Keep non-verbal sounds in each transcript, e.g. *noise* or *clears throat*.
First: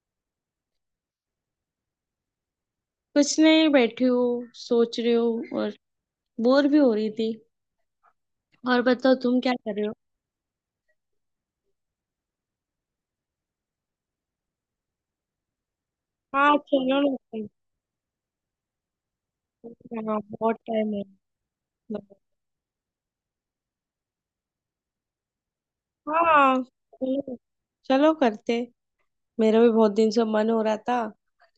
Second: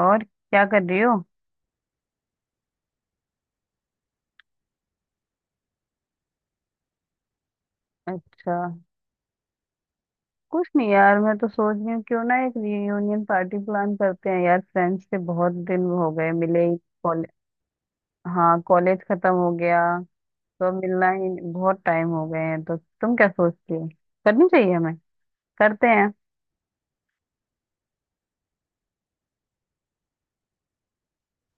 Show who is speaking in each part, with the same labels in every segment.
Speaker 1: और क्या कर रही हो?
Speaker 2: कुछ नहीं, बैठी हूँ सोच रही हूँ और बोर भी हो रही थी।
Speaker 1: अच्छा।
Speaker 2: और बताओ, तुम क्या कर रहे हो?
Speaker 1: कुछ नहीं यार, मैं तो सोच रही हूँ क्यों ना एक रियूनियन पार्टी प्लान करते हैं यार। फ्रेंड्स से बहुत दिन हो गए
Speaker 2: हाँ,
Speaker 1: मिले ही।
Speaker 2: चलो ना
Speaker 1: कॉलेज।
Speaker 2: करते हैं।
Speaker 1: हाँ कॉलेज खत्म हो गया।
Speaker 2: हाँ, बहुत
Speaker 1: तो अब
Speaker 2: टाइम है।
Speaker 1: मिलना ही, बहुत टाइम हो गए हैं, तो तुम क्या सोचती हो? करनी चाहिए हमें। करते हैं।
Speaker 2: हाँ, चलो, चलो करते हैं। मेरा भी बहुत दिन से मन हो रहा था।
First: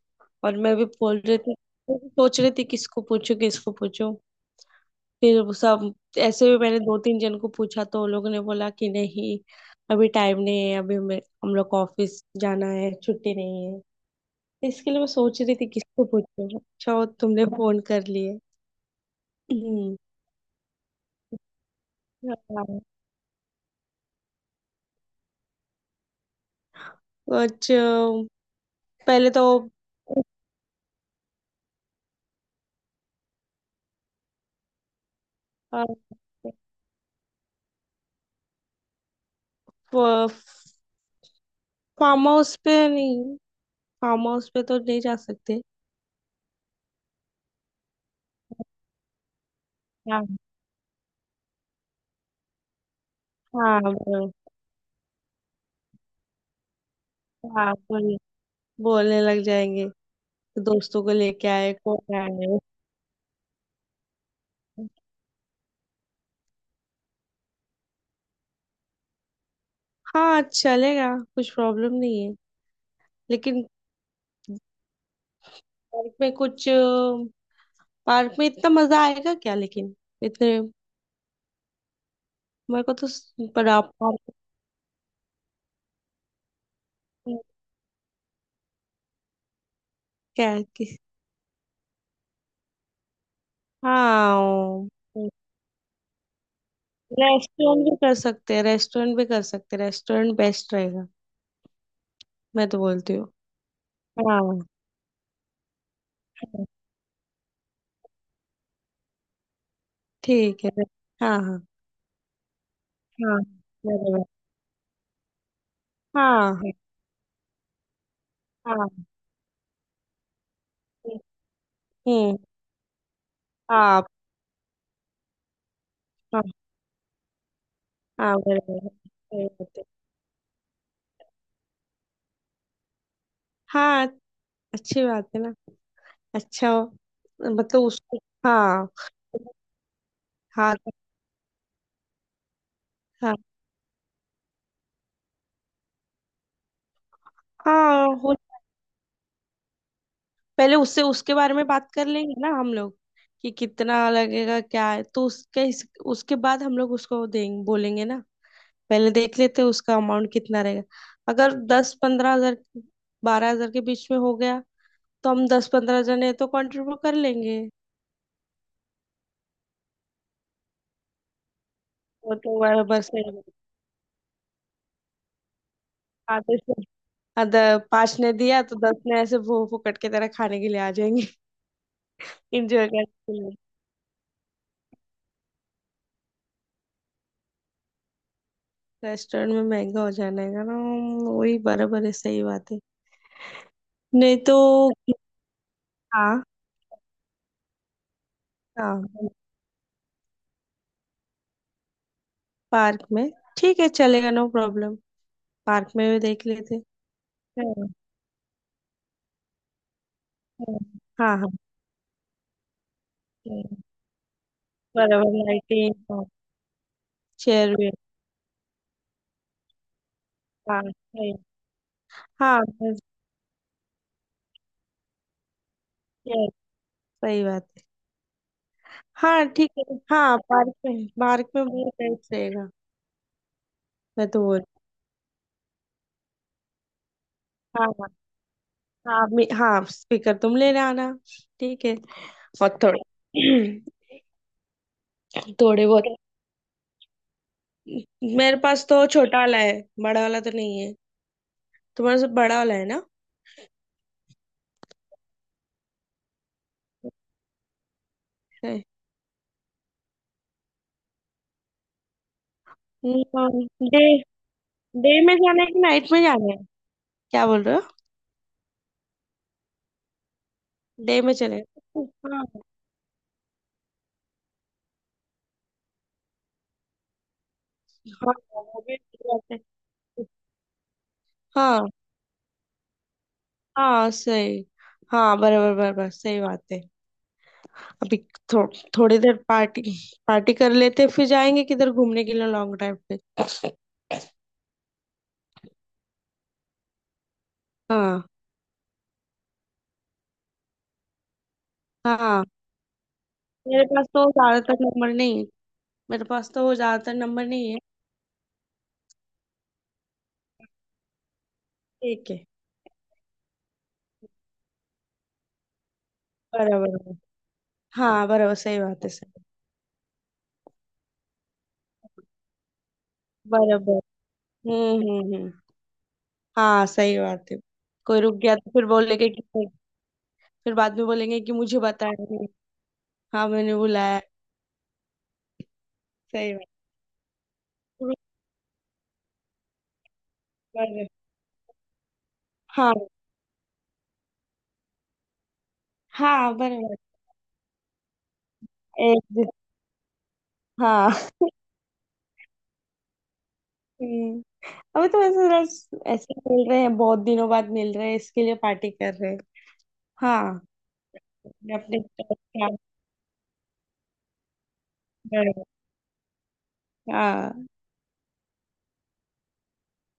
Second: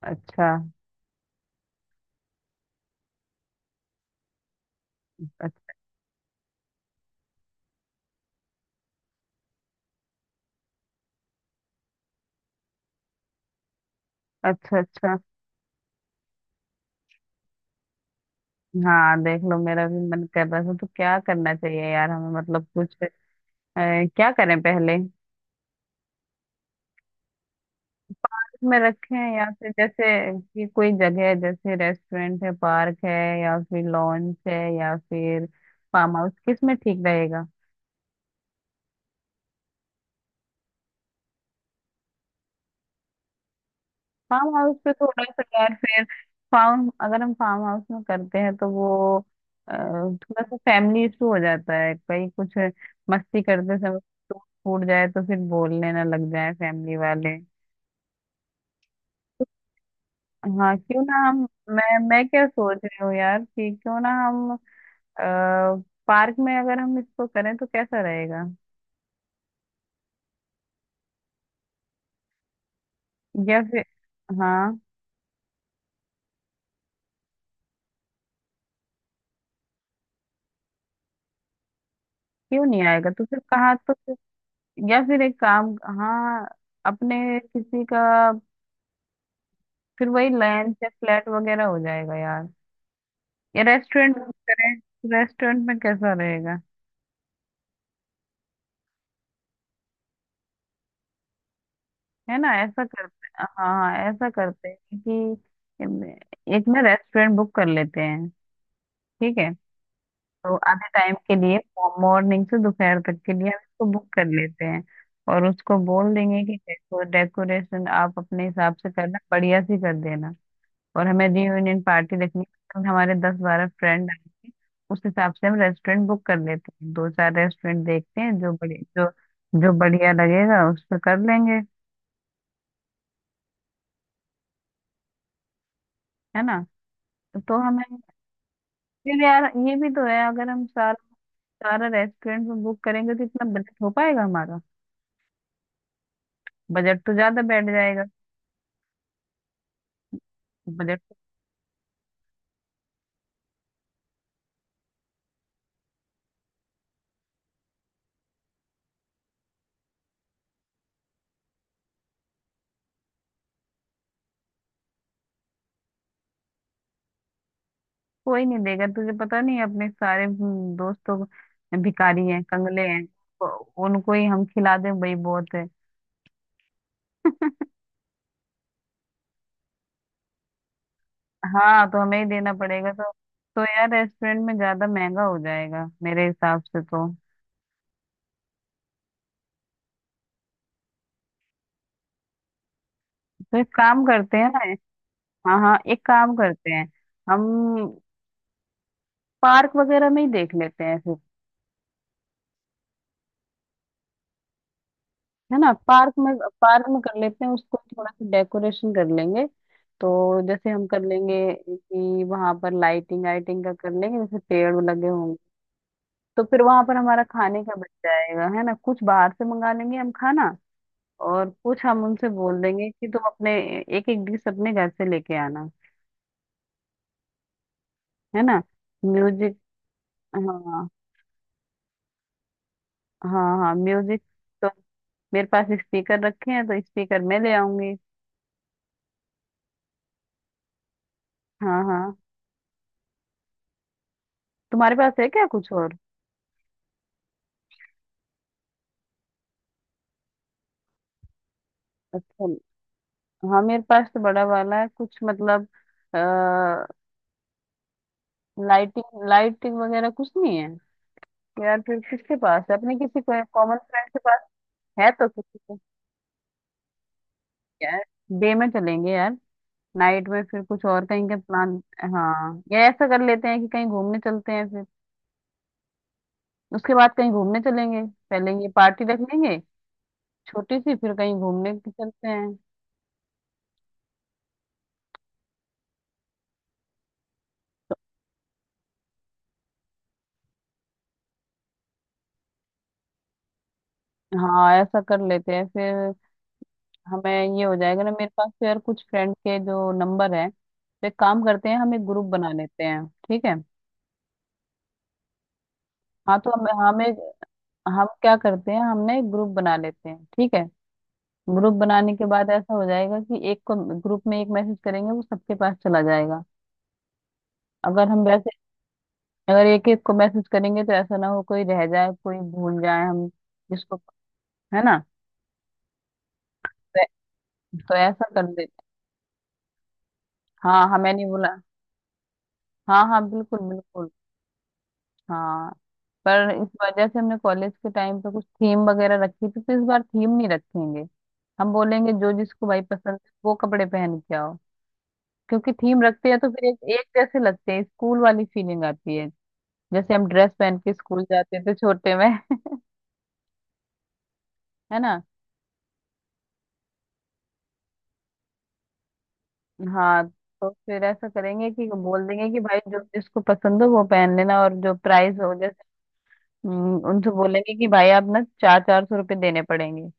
Speaker 1: अच्छा।
Speaker 2: और मैं भी बोल रही थी, सोच रही थी किसको पूछूं, किसको पूछूं, फिर
Speaker 1: अ-
Speaker 2: वो सब। ऐसे भी मैंने दो तीन जन को पूछा तो उन लोगों ने बोला कि नहीं, अभी टाइम नहीं है, अभी हम लोग को ऑफिस जाना है, छुट्टी नहीं है।
Speaker 1: अच्छा
Speaker 2: इसके लिए मैं
Speaker 1: अच्छा।
Speaker 2: सोच रही थी किसको पूछूं, अच्छा वो तुमने फोन कर लिए।
Speaker 1: हाँ देख लो, मेरा
Speaker 2: हम्म,
Speaker 1: भी मन कर रहा था तो क्या करना चाहिए यार हमें, मतलब
Speaker 2: हाँ।
Speaker 1: कुछ। अ, क्या करें पहले
Speaker 2: कुछ।
Speaker 1: में रखे
Speaker 2: पहले
Speaker 1: हैं, या
Speaker 2: तो
Speaker 1: फिर जैसे कि कोई जगह है जैसे रेस्टोरेंट है, पार्क है, या फिर लॉन्च है, या फिर
Speaker 2: अ,
Speaker 1: फार्म हाउस, किस में ठीक रहेगा?
Speaker 2: फ- फार्म हाउस पे नहीं। फार्म हाउस
Speaker 1: फार्म
Speaker 2: पे
Speaker 1: हाउस
Speaker 2: तो
Speaker 1: पे
Speaker 2: नहीं जा
Speaker 1: थोड़ा सा
Speaker 2: सकते।
Speaker 1: यार, फिर फार्म, अगर हम फार्म हाउस में करते हैं तो वो
Speaker 2: हाँ,
Speaker 1: थोड़ा सा फैमिली इशू हो जाता है, कहीं कुछ मस्ती करते
Speaker 2: हाँ
Speaker 1: समय
Speaker 2: बोल-
Speaker 1: टूट फूट जाए तो फिर बोलने ना लग जाए फैमिली वाले।
Speaker 2: हाँ, बोलने लग जाएंगे कि
Speaker 1: हाँ क्यों
Speaker 2: दोस्तों को
Speaker 1: ना हम,
Speaker 2: लेके आए,
Speaker 1: मैं
Speaker 2: कौन
Speaker 1: मैं क्या
Speaker 2: आए।
Speaker 1: सोच रही हूँ यार कि क्यों ना हम पार्क में, अगर हम इसको करें तो कैसा रहेगा?
Speaker 2: हाँ, चलेगा, कुछ प्रॉब्लम नहीं है,
Speaker 1: या
Speaker 2: लेकिन
Speaker 1: फिर, हाँ,
Speaker 2: पार्क में कुछ, पार्क में इतना मजा आएगा क्या, लेकिन इतने।
Speaker 1: क्यों नहीं
Speaker 2: मेरे को तो
Speaker 1: आएगा? तो फिर
Speaker 2: पर
Speaker 1: कहाँ, तो
Speaker 2: आप,
Speaker 1: फिर, या फिर एक काम, हाँ, अपने किसी का, फिर वही
Speaker 2: क्या
Speaker 1: लंच या
Speaker 2: कि।
Speaker 1: फ्लैट वगैरह हो जाएगा यार, या रेस्टोरेंट में करें।
Speaker 2: हाँ,
Speaker 1: रेस्टोरेंट में कैसा रहेगा?
Speaker 2: रेस्टोरेंट भी कर सकते हैं, रेस्टोरेंट भी कर सकते हैं, रेस्टोरेंट बेस्ट रहेगा।
Speaker 1: है ना,
Speaker 2: मैं तो
Speaker 1: ऐसा
Speaker 2: बोलती हूँ।
Speaker 1: करते, हाँ हाँ ऐसा
Speaker 2: हाँ, हाँ,
Speaker 1: करते हैं कि एक ना रेस्टोरेंट बुक कर लेते हैं, ठीक है? तो
Speaker 2: ठीक है।
Speaker 1: आधे टाइम के
Speaker 2: हाँ,
Speaker 1: लिए,
Speaker 2: हाँ।
Speaker 1: मॉर्निंग से दोपहर तक के
Speaker 2: हाँ
Speaker 1: लिए हम इसको बुक
Speaker 2: बराबर।
Speaker 1: कर लेते हैं। और उसको बोल देंगे कि
Speaker 2: हाँ,
Speaker 1: डेकोरेशन आप अपने हिसाब
Speaker 2: हाँ, हाँ।
Speaker 1: से करना, बढ़िया सी कर देना। और हमें रियूनियन पार्टी
Speaker 2: हम्म।
Speaker 1: रखनी है, तो हमारे दस बारह
Speaker 2: आप।
Speaker 1: फ्रेंड आएंगे। उस हिसाब से हम रेस्टोरेंट बुक कर
Speaker 2: हाँ,
Speaker 1: लेते हैं, 2-4 रेस्टोरेंट देखते
Speaker 2: हाँ,
Speaker 1: हैं जो बड़े,
Speaker 2: बराबर
Speaker 1: जो
Speaker 2: सही
Speaker 1: जो
Speaker 2: बात है।
Speaker 1: बढ़िया लगेगा उस पर कर लेंगे।
Speaker 2: हाँ, अच्छी बात है ना।
Speaker 1: है ना?
Speaker 2: अच्छा,
Speaker 1: तो
Speaker 2: मतलब
Speaker 1: हमें,
Speaker 2: उसको। हाँ,
Speaker 1: फिर यार ये भी तो है, अगर हम
Speaker 2: हाँ,
Speaker 1: सारा सारा रेस्टोरेंट में बुक करेंगे तो
Speaker 2: हाँ,
Speaker 1: इतना बजट हो पाएगा हमारा? बजट तो ज्यादा बैठ जाएगा।
Speaker 2: हाँ हो। पहले
Speaker 1: बजट
Speaker 2: उससे
Speaker 1: तो
Speaker 2: उसके बारे में बात कर लेंगे ना हम लोग कि कितना लगेगा, क्या है, तो उसके बाद हम लोग उसको देंगे, बोलेंगे ना। पहले देख लेते हैं उसका अमाउंट कितना रहेगा। अगर 10-15 हजार, 12 हजार के बीच में हो गया तो हम 10-15 जने तो कंट्रीब्यूट कर लेंगे।
Speaker 1: कोई नहीं देगा, तुझे पता नहीं, अपने सारे दोस्त तो भिखारी
Speaker 2: वो
Speaker 1: हैं
Speaker 2: तो
Speaker 1: कंगले
Speaker 2: बराबर
Speaker 1: हैं,
Speaker 2: से,
Speaker 1: तो उनको ही हम खिला दें भाई, बहुत है।
Speaker 2: आधे से आधा, पांच ने दिया तो दस ने ऐसे भो फुकट के तरह खाने के लिए आ जाएंगे।
Speaker 1: हाँ तो हमें ही
Speaker 2: *laughs*
Speaker 1: देना
Speaker 2: इंजॉय
Speaker 1: पड़ेगा
Speaker 2: करने
Speaker 1: तो।
Speaker 2: के लिए।
Speaker 1: तो यार रेस्टोरेंट में ज्यादा महंगा हो जाएगा मेरे हिसाब से तो।
Speaker 2: रेस्टोरेंट में महंगा हो जाएगा ना, वही बराबर है, सही बात है।
Speaker 1: तो एक काम करते
Speaker 2: नहीं
Speaker 1: हैं
Speaker 2: तो।
Speaker 1: ना। हाँ हाँ एक काम
Speaker 2: हाँ,
Speaker 1: करते हैं, हम
Speaker 2: हाँ।
Speaker 1: पार्क वगैरह में ही देख लेते हैं।
Speaker 2: पार्क में, ठीक है चलेगा, नो प्रॉब्लम।
Speaker 1: है ना,
Speaker 2: पार्क में
Speaker 1: पार्क
Speaker 2: भी
Speaker 1: में,
Speaker 2: देख लेते।
Speaker 1: पार्क में कर लेते हैं उसको,
Speaker 2: हम्म,
Speaker 1: थोड़ा सा डेकोरेशन कर लेंगे तो जैसे
Speaker 2: हम्म,
Speaker 1: हम कर लेंगे
Speaker 2: हाँ, हाँ।
Speaker 1: कि वहां पर लाइटिंग आइटिंग का
Speaker 2: हम्म,
Speaker 1: कर लेंगे, जैसे पेड़ लगे
Speaker 2: बराबर
Speaker 1: होंगे
Speaker 2: लाइटिंग।
Speaker 1: तो फिर वहां पर हमारा खाने का
Speaker 2: चेयर
Speaker 1: बच
Speaker 2: भी।
Speaker 1: जाएगा। है ना? कुछ बाहर से मंगा लेंगे हम खाना।
Speaker 2: हाँ सही।
Speaker 1: और कुछ हम उनसे
Speaker 2: हाँ
Speaker 1: बोल देंगे
Speaker 2: बस।
Speaker 1: कि तुम अपने एक एक डिश अपने घर से लेके आना।
Speaker 2: Yes, सही बात है।
Speaker 1: है ना?
Speaker 2: हाँ,
Speaker 1: म्यूजिक।
Speaker 2: ठीक है। हाँ, पार्क
Speaker 1: हाँ
Speaker 2: में, पार्क में बहुत बेस्ट रहेगा।
Speaker 1: हाँ हाँ म्यूजिक।
Speaker 2: मैं तो बोल।
Speaker 1: तो मेरे पास स्पीकर रखे हैं तो स्पीकर मैं ले
Speaker 2: हाँ,
Speaker 1: आऊंगी।
Speaker 2: हाँ। हाँ हाँ, स्पीकर तुम लेने आना,
Speaker 1: हाँ
Speaker 2: ठीक है।
Speaker 1: हाँ,
Speaker 2: और थोड़े। *clears throat*
Speaker 1: तुम्हारे पास है क्या कुछ
Speaker 2: थोड़े
Speaker 1: और?
Speaker 2: बहुत, मेरे पास तो छोटा वाला है, बड़ा वाला तो नहीं है, तुम्हारे से
Speaker 1: अच्छा।
Speaker 2: बड़ा वाला है ना।
Speaker 1: हाँ मेरे पास तो बड़ा वाला है, कुछ मतलब आ, लाइटिंग लाइटिंग वगैरह कुछ नहीं है यार। फिर किसके पास है, अपने किसी को कॉमन
Speaker 2: डे
Speaker 1: फ्रेंड के पास है
Speaker 2: डे
Speaker 1: तो
Speaker 2: में
Speaker 1: किसी
Speaker 2: जाना है
Speaker 1: को?
Speaker 2: कि नाइट में जाना है, क्या बोल रहे हो?
Speaker 1: यार डे में चलेंगे यार, नाइट में फिर कुछ और
Speaker 2: डे
Speaker 1: कहीं
Speaker 2: में
Speaker 1: का
Speaker 2: चले।
Speaker 1: प्लान,
Speaker 2: हाँ।
Speaker 1: हाँ, या ऐसा कर लेते हैं कि कहीं घूमने चलते हैं, फिर उसके बाद कहीं घूमने चलेंगे।
Speaker 2: हाँ,
Speaker 1: पहले ये
Speaker 2: वो भी
Speaker 1: पार्टी रख
Speaker 2: ठीक बात
Speaker 1: लेंगे
Speaker 2: है।
Speaker 1: छोटी सी, फिर कहीं घूमने
Speaker 2: हाँ,
Speaker 1: चलते हैं।
Speaker 2: हाँ सही। हाँ, बराबर बराबर सही बात है। अभी थो, थोड़ी देर पार्टी, पार्टी कर लेते हैं, फिर जाएंगे किधर घूमने के लिए, लॉन्ग ड्राइव पे।
Speaker 1: हाँ ऐसा कर लेते हैं फिर। हमें, ये हो जाएगा ना।
Speaker 2: हाँ,
Speaker 1: मेरे पास तो यार कुछ फ्रेंड के जो नंबर है, तो एक काम करते हैं, हम एक ग्रुप
Speaker 2: हाँ।
Speaker 1: बना लेते हैं, ठीक है?
Speaker 2: मेरे पास तो ज्यादातर नंबर नहीं है। मेरे
Speaker 1: हाँ तो
Speaker 2: पास
Speaker 1: हम,
Speaker 2: तो
Speaker 1: हमें,
Speaker 2: ज्यादातर नंबर नहीं है।
Speaker 1: हम क्या करते हैं, हमने एक ग्रुप बना लेते हैं ठीक है। ग्रुप बनाने के
Speaker 2: ठीक है।
Speaker 1: बाद ऐसा हो जाएगा कि एक को, ग्रुप में एक मैसेज करेंगे वो सबके पास चला जाएगा।
Speaker 2: बराबर बराबर।
Speaker 1: अगर हम
Speaker 2: हाँ,
Speaker 1: वैसे,
Speaker 2: बराबर सही बात है, सही,
Speaker 1: अगर एक एक को मैसेज करेंगे तो ऐसा ना हो कोई रह जाए, कोई भूल जाए हम जिसको।
Speaker 2: बराबर।
Speaker 1: है ना?
Speaker 2: हम्म, हम्म, हम्म। हाँ
Speaker 1: तो,
Speaker 2: सही बात है।
Speaker 1: तो
Speaker 2: कोई
Speaker 1: ऐसा
Speaker 2: रुक
Speaker 1: कर
Speaker 2: गया तो
Speaker 1: लेते,
Speaker 2: फिर बोलेंगे कि, फिर
Speaker 1: हाँ
Speaker 2: बाद में
Speaker 1: हमें नहीं
Speaker 2: बोलेंगे कि
Speaker 1: बोला।
Speaker 2: मुझे बताया नहीं।
Speaker 1: हाँ हाँ
Speaker 2: हाँ
Speaker 1: बिल्कुल
Speaker 2: मैंने
Speaker 1: बिल्कुल।
Speaker 2: बुलाया।
Speaker 1: हाँ पर
Speaker 2: सही बात
Speaker 1: इस वजह से हमने कॉलेज के
Speaker 2: है।
Speaker 1: टाइम पे कुछ थीम वगैरह रखी थी, तो इस बार थीम नहीं रखेंगे।
Speaker 2: बराबर।
Speaker 1: हम बोलेंगे जो जिसको भाई
Speaker 2: हाँ,
Speaker 1: पसंद है वो कपड़े पहन के आओ। क्योंकि थीम रखते हैं तो
Speaker 2: हाँ
Speaker 1: फिर
Speaker 2: बराबर।
Speaker 1: एक जैसे लगते हैं, स्कूल वाली फीलिंग आती
Speaker 2: एक
Speaker 1: है,
Speaker 2: दिन।
Speaker 1: जैसे हम ड्रेस पहन के स्कूल
Speaker 2: हाँ।
Speaker 1: जाते थे छोटे में *laughs*
Speaker 2: हम्म।
Speaker 1: है
Speaker 2: अभी तो
Speaker 1: ना?
Speaker 2: ऐसे रोज, ऐसे मिल रहे हैं, बहुत दिनों बाद मिल रहे हैं, इसके लिए पार्टी कर रहे हैं।
Speaker 1: हाँ
Speaker 2: हाँ।
Speaker 1: तो फिर ऐसा करेंगे
Speaker 2: अपने
Speaker 1: कि
Speaker 2: अपने
Speaker 1: बोल
Speaker 2: तरफ
Speaker 1: देंगे कि
Speaker 2: से आप
Speaker 1: भाई जो जिसको पसंद हो वो पहन लेना। और जो प्राइस
Speaker 2: कर
Speaker 1: हो
Speaker 2: रहे हैं।
Speaker 1: जैसे, उनसे
Speaker 2: हाँ,
Speaker 1: बोलेंगे कि भाई आप ना ₹400-400 देने पड़ेंगे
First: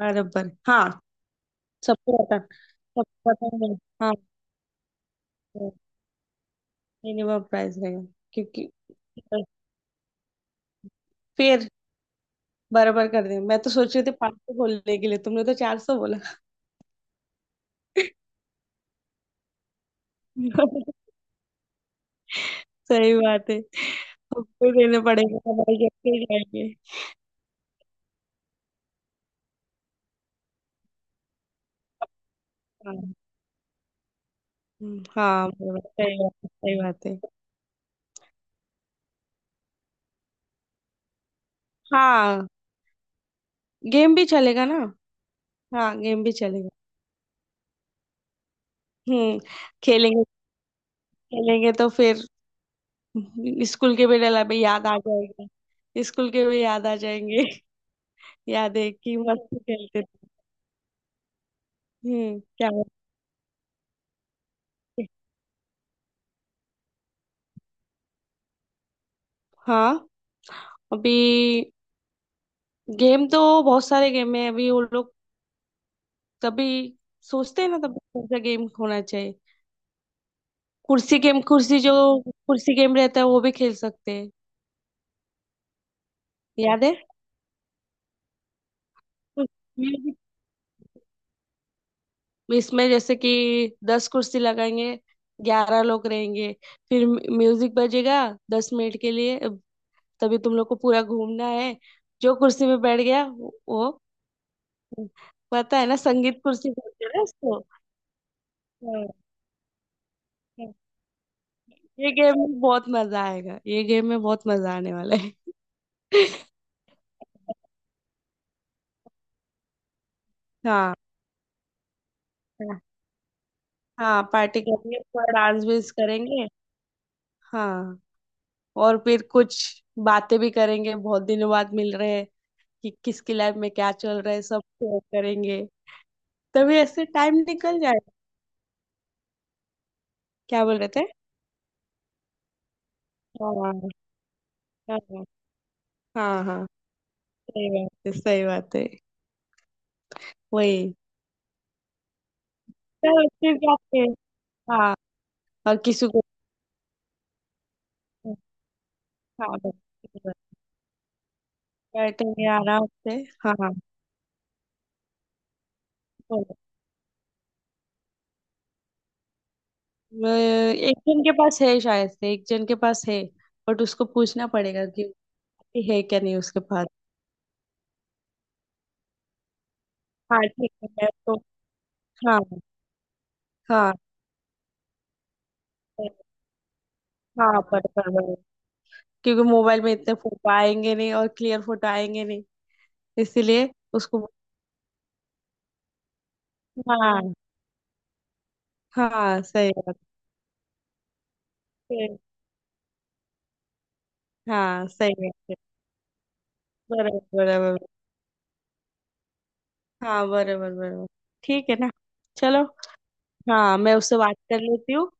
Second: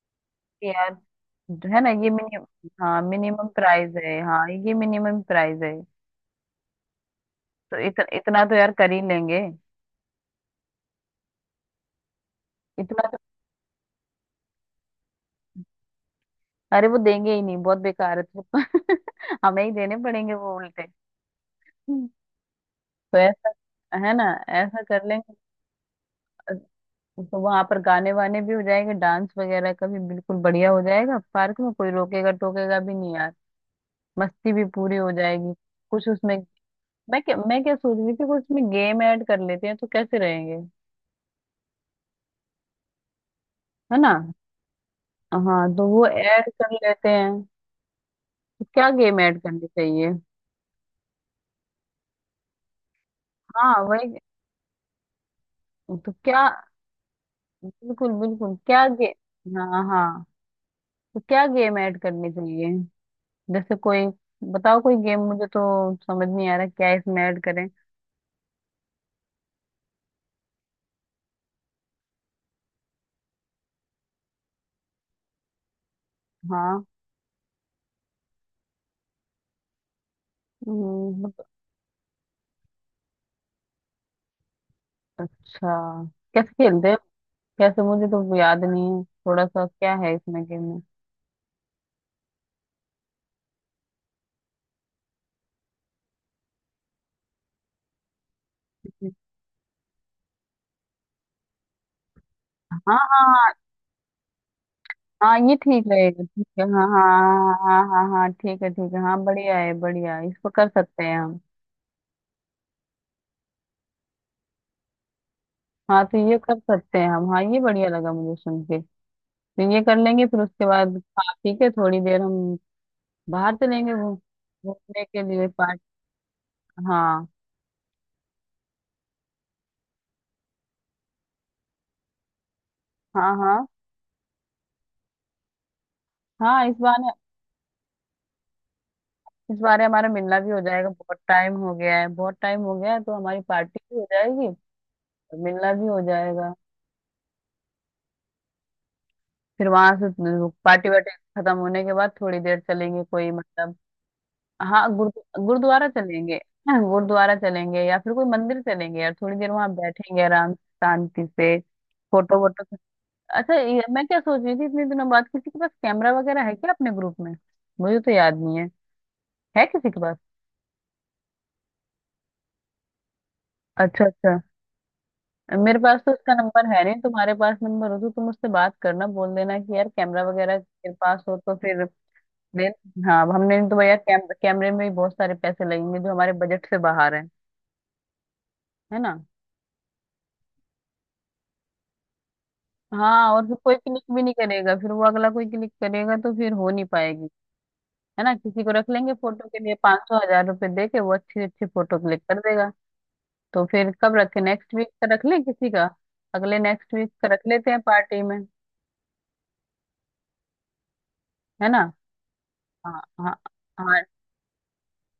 Speaker 2: बराबर, हाँ।
Speaker 1: यार। है ना, ये मिनिमम, हाँ
Speaker 2: सबको
Speaker 1: मिनिमम
Speaker 2: पता है।
Speaker 1: प्राइस
Speaker 2: हाँ,
Speaker 1: है, हाँ ये मिनिमम प्राइस है,
Speaker 2: मिनिमम
Speaker 1: तो
Speaker 2: प्राइस रहेगा।
Speaker 1: इतना तो
Speaker 2: क्योंकि,
Speaker 1: यार कर ही लेंगे,
Speaker 2: फिर,
Speaker 1: इतना
Speaker 2: बराबर
Speaker 1: तो।
Speaker 2: कर दिया, मैं तो सोच रही थी 500 बोलने के लिए, तुमने तो 400 बोला।
Speaker 1: अरे वो देंगे ही नहीं, बहुत बेकार है
Speaker 2: *laughs*
Speaker 1: तो *laughs* हमें ही देने पड़ेंगे वो उल्टे। तो
Speaker 2: सही
Speaker 1: ऐसा,
Speaker 2: बात है,
Speaker 1: है ना,
Speaker 2: हमको ही
Speaker 1: ऐसा
Speaker 2: देने
Speaker 1: कर लेंगे।
Speaker 2: पड़ेगा, हमारे जेब से ही जाएंगे।
Speaker 1: तो वहां पर गाने वाने भी हो जाएंगे, डांस वगैरह का भी बिल्कुल बढ़िया हो जाएगा। पार्क में कोई रोकेगा टोकेगा भी
Speaker 2: हाँ।
Speaker 1: नहीं यार, मस्ती भी पूरी हो
Speaker 2: हाँ,
Speaker 1: जाएगी।
Speaker 2: बराबर
Speaker 1: कुछ
Speaker 2: सही बात
Speaker 1: उसमें,
Speaker 2: है, सही बात है।
Speaker 1: मैं क्या सोच रही थी, कुछ उसमें गेम ऐड कर लेते हैं तो कैसे रहेंगे?
Speaker 2: हाँ,
Speaker 1: है ना?
Speaker 2: गेम भी चलेगा ना।
Speaker 1: हाँ तो
Speaker 2: हाँ,
Speaker 1: वो
Speaker 2: गेम भी
Speaker 1: ऐड
Speaker 2: चलेगा।
Speaker 1: कर लेते हैं। तो क्या गेम
Speaker 2: हम्म।
Speaker 1: ऐड करनी चाहिए?
Speaker 2: खेलेंगे, खेलेंगे तो फिर
Speaker 1: हाँ
Speaker 2: स्कूल के
Speaker 1: वही।
Speaker 2: भी डला भी याद आ जाएगा,
Speaker 1: तो
Speaker 2: स्कूल के
Speaker 1: क्या,
Speaker 2: भी याद आ जाएंगे।
Speaker 1: बिल्कुल
Speaker 2: *laughs*
Speaker 1: बिल्कुल
Speaker 2: याद
Speaker 1: क्या
Speaker 2: है कि मस्त
Speaker 1: गेम, हाँ
Speaker 2: खेलते
Speaker 1: हाँ,
Speaker 2: थे।
Speaker 1: तो क्या गेम ऐड करनी
Speaker 2: हम्म, क्या
Speaker 1: चाहिए?
Speaker 2: बात
Speaker 1: जैसे कोई, बताओ कोई
Speaker 2: है।
Speaker 1: गेम, मुझे तो समझ नहीं आ रहा क्या इसमें ऐड करें।
Speaker 2: हाँ, अभी, गेम तो बहुत सारे गेम है, अभी वो लोग
Speaker 1: हाँ
Speaker 2: तभी सोचते हैं ना तब कौन सा गेम होना चाहिए।
Speaker 1: हम्म, बत-
Speaker 2: कुर्सी जो कुर्सी गेम रहता है वो भी खेल सकते हैं।
Speaker 1: अच्छा, कैसे
Speaker 2: याद
Speaker 1: खेलते
Speaker 2: है।
Speaker 1: हैं? कैसे, मुझे तो याद नहीं है थोड़ा सा, क्या है
Speaker 2: म्यूजिक।
Speaker 1: इसमें गेम में?
Speaker 2: इसमें जैसे कि 10 कुर्सी लगाएंगे, 11 लोग रहेंगे, फिर म्यूजिक बजेगा 10 मिनट के लिए, अब तभी तुम लोग को पूरा घूमना है, जो कुर्सी
Speaker 1: हाँ
Speaker 2: में बैठ गया
Speaker 1: हाँ हाँ
Speaker 2: वो वो-
Speaker 1: हाँ, ये
Speaker 2: पता
Speaker 1: ठीक
Speaker 2: है ना
Speaker 1: रहेगा,
Speaker 2: संगीत
Speaker 1: ठीक है,
Speaker 2: कुर्सी
Speaker 1: हाँ
Speaker 2: बोलते हैं ना
Speaker 1: हाँ।
Speaker 2: इसको।
Speaker 1: हाँ हाँ हाँ हाँ, हाँ, हाँ, ठीक है ठीक है,
Speaker 2: हाँ,
Speaker 1: हाँ बढ़िया है, इसको कर
Speaker 2: हाँ।
Speaker 1: सकते हैं हम।
Speaker 2: ये गेम में बहुत मजा आएगा, ये गेम में बहुत मजा आने वाला है।
Speaker 1: हाँ तो ये कर सकते हैं हम। हाँ ये
Speaker 2: *laughs*
Speaker 1: बढ़िया लगा मुझे सुन के। तो ये कर लेंगे, फिर उसके बाद खा पी के थोड़ी देर हम
Speaker 2: हाँ,
Speaker 1: बाहर चलेंगे
Speaker 2: हाँ, पार्टी करेंगे,
Speaker 1: घूमने के
Speaker 2: थोड़ा
Speaker 1: लिए
Speaker 2: डांस
Speaker 1: पार्क।
Speaker 2: भी करेंगे।
Speaker 1: हाँ
Speaker 2: हाँ। और फिर कुछ बातें भी करेंगे, बहुत दिनों बाद मिल रहे हैं, कि किसकी
Speaker 1: हाँ।
Speaker 2: लाइफ
Speaker 1: हाँ,
Speaker 2: में क्या चल रहा है सब शेयर करेंगे,
Speaker 1: हाँ इस
Speaker 2: तभी ऐसे
Speaker 1: बार,
Speaker 2: टाइम निकल जाएगा।
Speaker 1: इस बार हमारा मिलना भी हो
Speaker 2: क्या बोल
Speaker 1: जाएगा,
Speaker 2: रहे थे?
Speaker 1: बहुत टाइम हो गया है बहुत टाइम हो गया है, तो हमारी पार्टी
Speaker 2: हाँ,
Speaker 1: भी हो जाएगी और
Speaker 2: हाँ।
Speaker 1: मिलना भी हो
Speaker 2: हाँ,
Speaker 1: जाएगा।
Speaker 2: हाँ, सही बात है सही बात है।
Speaker 1: फिर वहां से पार्टी
Speaker 2: वही।
Speaker 1: वार्टी खत्म होने के बाद थोड़ी देर चलेंगे
Speaker 2: चलो
Speaker 1: कोई
Speaker 2: फिर
Speaker 1: मतलब,
Speaker 2: जाते हैं।
Speaker 1: हाँ
Speaker 2: हाँ, और
Speaker 1: गुरुद्वारा
Speaker 2: किसी को।
Speaker 1: चलेंगे *clears throat* हाँ, गुरुद्वारा चलेंगे या फिर कोई मंदिर चलेंगे यार, थोड़ी देर
Speaker 2: हाँ
Speaker 1: वहां
Speaker 2: बस,
Speaker 1: बैठेंगे आराम से, शांति से। फोटो
Speaker 2: बैठेंगे
Speaker 1: वोटो,
Speaker 2: आराम से।
Speaker 1: अच्छा
Speaker 2: हाँ,
Speaker 1: ये, मैं क्या सोच रही थी, इतने दिनों बाद किसी के पास कैमरा वगैरह है
Speaker 2: बोलो।
Speaker 1: क्या अपने ग्रुप में? मुझे तो याद नहीं है, है किसी के पास?
Speaker 2: एक जन के पास है, शायद से एक जन के पास है, बट
Speaker 1: अच्छा
Speaker 2: उसको
Speaker 1: अच्छा।
Speaker 2: पूछना पड़ेगा कि
Speaker 1: मेरे पास
Speaker 2: है
Speaker 1: तो
Speaker 2: क्या
Speaker 1: उसका
Speaker 2: नहीं उसके
Speaker 1: नंबर है
Speaker 2: पास।
Speaker 1: नहीं, तुम्हारे पास नंबर हो तो तुम उससे बात करना, बोल देना कि यार कैमरा
Speaker 2: हाँ,
Speaker 1: वगैरह
Speaker 2: ठीक है,
Speaker 1: तेरे
Speaker 2: मैं
Speaker 1: पास हो
Speaker 2: तो।
Speaker 1: तो फिर
Speaker 2: हाँ,
Speaker 1: ले। हाँ, हमने तो
Speaker 2: हाँ।
Speaker 1: यार कैमरे में भी बहुत सारे पैसे लगेंगे, जो हमारे बजट से बाहर है।
Speaker 2: हाँ, पर।
Speaker 1: है ना?
Speaker 2: क्योंकि मोबाइल में इतने फोटो आएंगे नहीं, और क्लियर फोटो आएंगे नहीं,
Speaker 1: हाँ और फिर
Speaker 2: इसीलिए
Speaker 1: कोई क्लिक भी
Speaker 2: उसको।
Speaker 1: नहीं करेगा, फिर वो अगला कोई क्लिक करेगा तो फिर हो नहीं पाएगी।
Speaker 2: हाँ,
Speaker 1: है ना, किसी को रख लेंगे
Speaker 2: हाँ,
Speaker 1: फोटो के
Speaker 2: सही
Speaker 1: लिए,
Speaker 2: बात
Speaker 1: 500-1000 रुपये दे के वो अच्छी अच्छी फोटो
Speaker 2: है।
Speaker 1: क्लिक कर देगा। तो फिर कब रखे? नेक्स्ट
Speaker 2: हाँ,
Speaker 1: वीक का
Speaker 2: सही
Speaker 1: रख
Speaker 2: बात
Speaker 1: लें
Speaker 2: है।
Speaker 1: किसी का, अगले नेक्स्ट वीक
Speaker 2: बराबर
Speaker 1: का रख लेते हैं
Speaker 2: बराबर।
Speaker 1: पार्टी में।
Speaker 2: हाँ, बराबर बराबर। ठीक
Speaker 1: है
Speaker 2: है ना।
Speaker 1: ना?
Speaker 2: चलो।
Speaker 1: हाँ हाँ
Speaker 2: हाँ, मैं
Speaker 1: हाँ।
Speaker 2: उससे बात कर लेती हूँ।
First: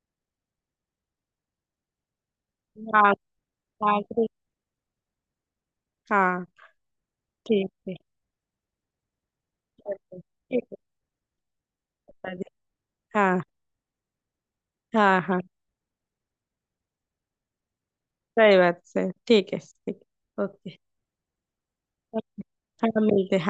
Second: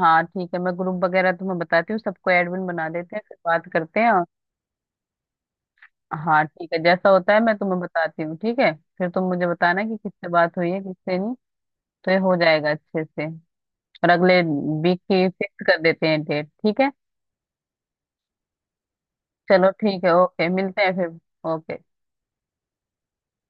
Speaker 1: हाँ ठीक है, मैं ग्रुप वगैरह तुम्हें बताती हूँ, सबको एडमिन बना
Speaker 2: हाँ,
Speaker 1: देते हैं फिर बात करते
Speaker 2: हाँ,
Speaker 1: हैं और।
Speaker 2: ठीक।
Speaker 1: हाँ
Speaker 2: हाँ,
Speaker 1: ठीक है, जैसा होता है मैं
Speaker 2: ठीक
Speaker 1: तुम्हें
Speaker 2: है।
Speaker 1: बताती हूँ, ठीक है। फिर तुम मुझे बताना कि
Speaker 2: चलो,
Speaker 1: किससे बात
Speaker 2: ठीक
Speaker 1: हुई
Speaker 2: है।
Speaker 1: है किससे नहीं। तो ये
Speaker 2: बता
Speaker 1: हो
Speaker 2: दे।
Speaker 1: जाएगा अच्छे से।
Speaker 2: हाँ,
Speaker 1: और अगले वीक
Speaker 2: हाँ।
Speaker 1: की
Speaker 2: हाँ
Speaker 1: फिक्स कर देते हैं डेट, ठीक है।
Speaker 2: सही बात, सही, ठीक है,
Speaker 1: चलो
Speaker 2: ठीक।
Speaker 1: ठीक है, ओके,
Speaker 2: ओके।
Speaker 1: मिलते हैं फिर। ओके।
Speaker 2: हाँ, मिलते हैं।